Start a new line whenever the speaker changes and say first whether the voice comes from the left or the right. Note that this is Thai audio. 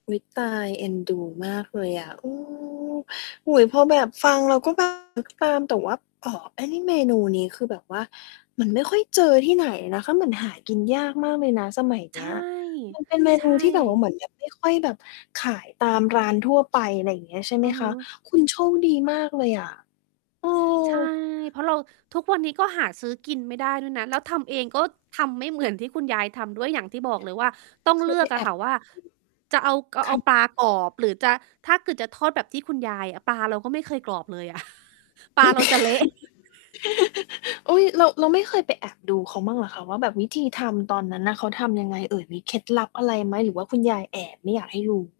left: อุ๊ย ตาย เอ็นดูมากเลยอะ เออ โอ้โฮ พอแบบฟังแล้วก็ แบบ นึกตาม แต่ว่า อ้อ ไอ้นี่เมนูนี้ คือแบบว่ามันไม่ค่อยเจอที่ไหนนะคะ เหมือนหากินยากมากเลยนะสมัยเ
right: ใ
left: น
right: ช
left: ี้
right: ่
left: ย มัน เป็นเม
right: ใช
left: นูที่แบบ
right: ่
left: ว่าเหมือน แบบ ไม่ค่อยแบบขายตามร้านทั่วไป อะไรอย่างเงี้ยใช่ไห
right: อื
left: ม
right: อ
left: ค
right: ฮึ
left: ะ? คุณโชคดีมากเลยอะ เออ
right: ใช่ เพราะเรา ทุกวันนี้ก็หาซื้อกินไม่ได้ด้วยนะ แล้วทำเองก็ทำไม่เหมือนที่คุณยายทำด้วย อย่างที่บอกเลยว่า ต้อง
left: เค
right: เล
left: ย
right: ื
left: ไป
right: อก
left: แ
right: อ
left: อ
right: ะค
left: บ
right: ่ะว่า จะเอา ก
left: ค
right: เอ
left: ่
right: า
left: ะ
right: ปลากรอบหรือจะ ถ้าเกิดจะทอดแบบที่คุณยายอะ ปลาเราก็ไม่เคยกรอบเลยอะ ปลาเราจะเละ
left: อุ๊ย เรา เราไม่เคยไปแอบดูเขาบ้างเหรอคะ ว่าแบบวิธีทำตอนนั้นน่ะ เขาทำยังไงเอ่ย มีเคล็ดลับอะไรไหมหรือว่าคุณยายแอบไม่อยากให้ดู?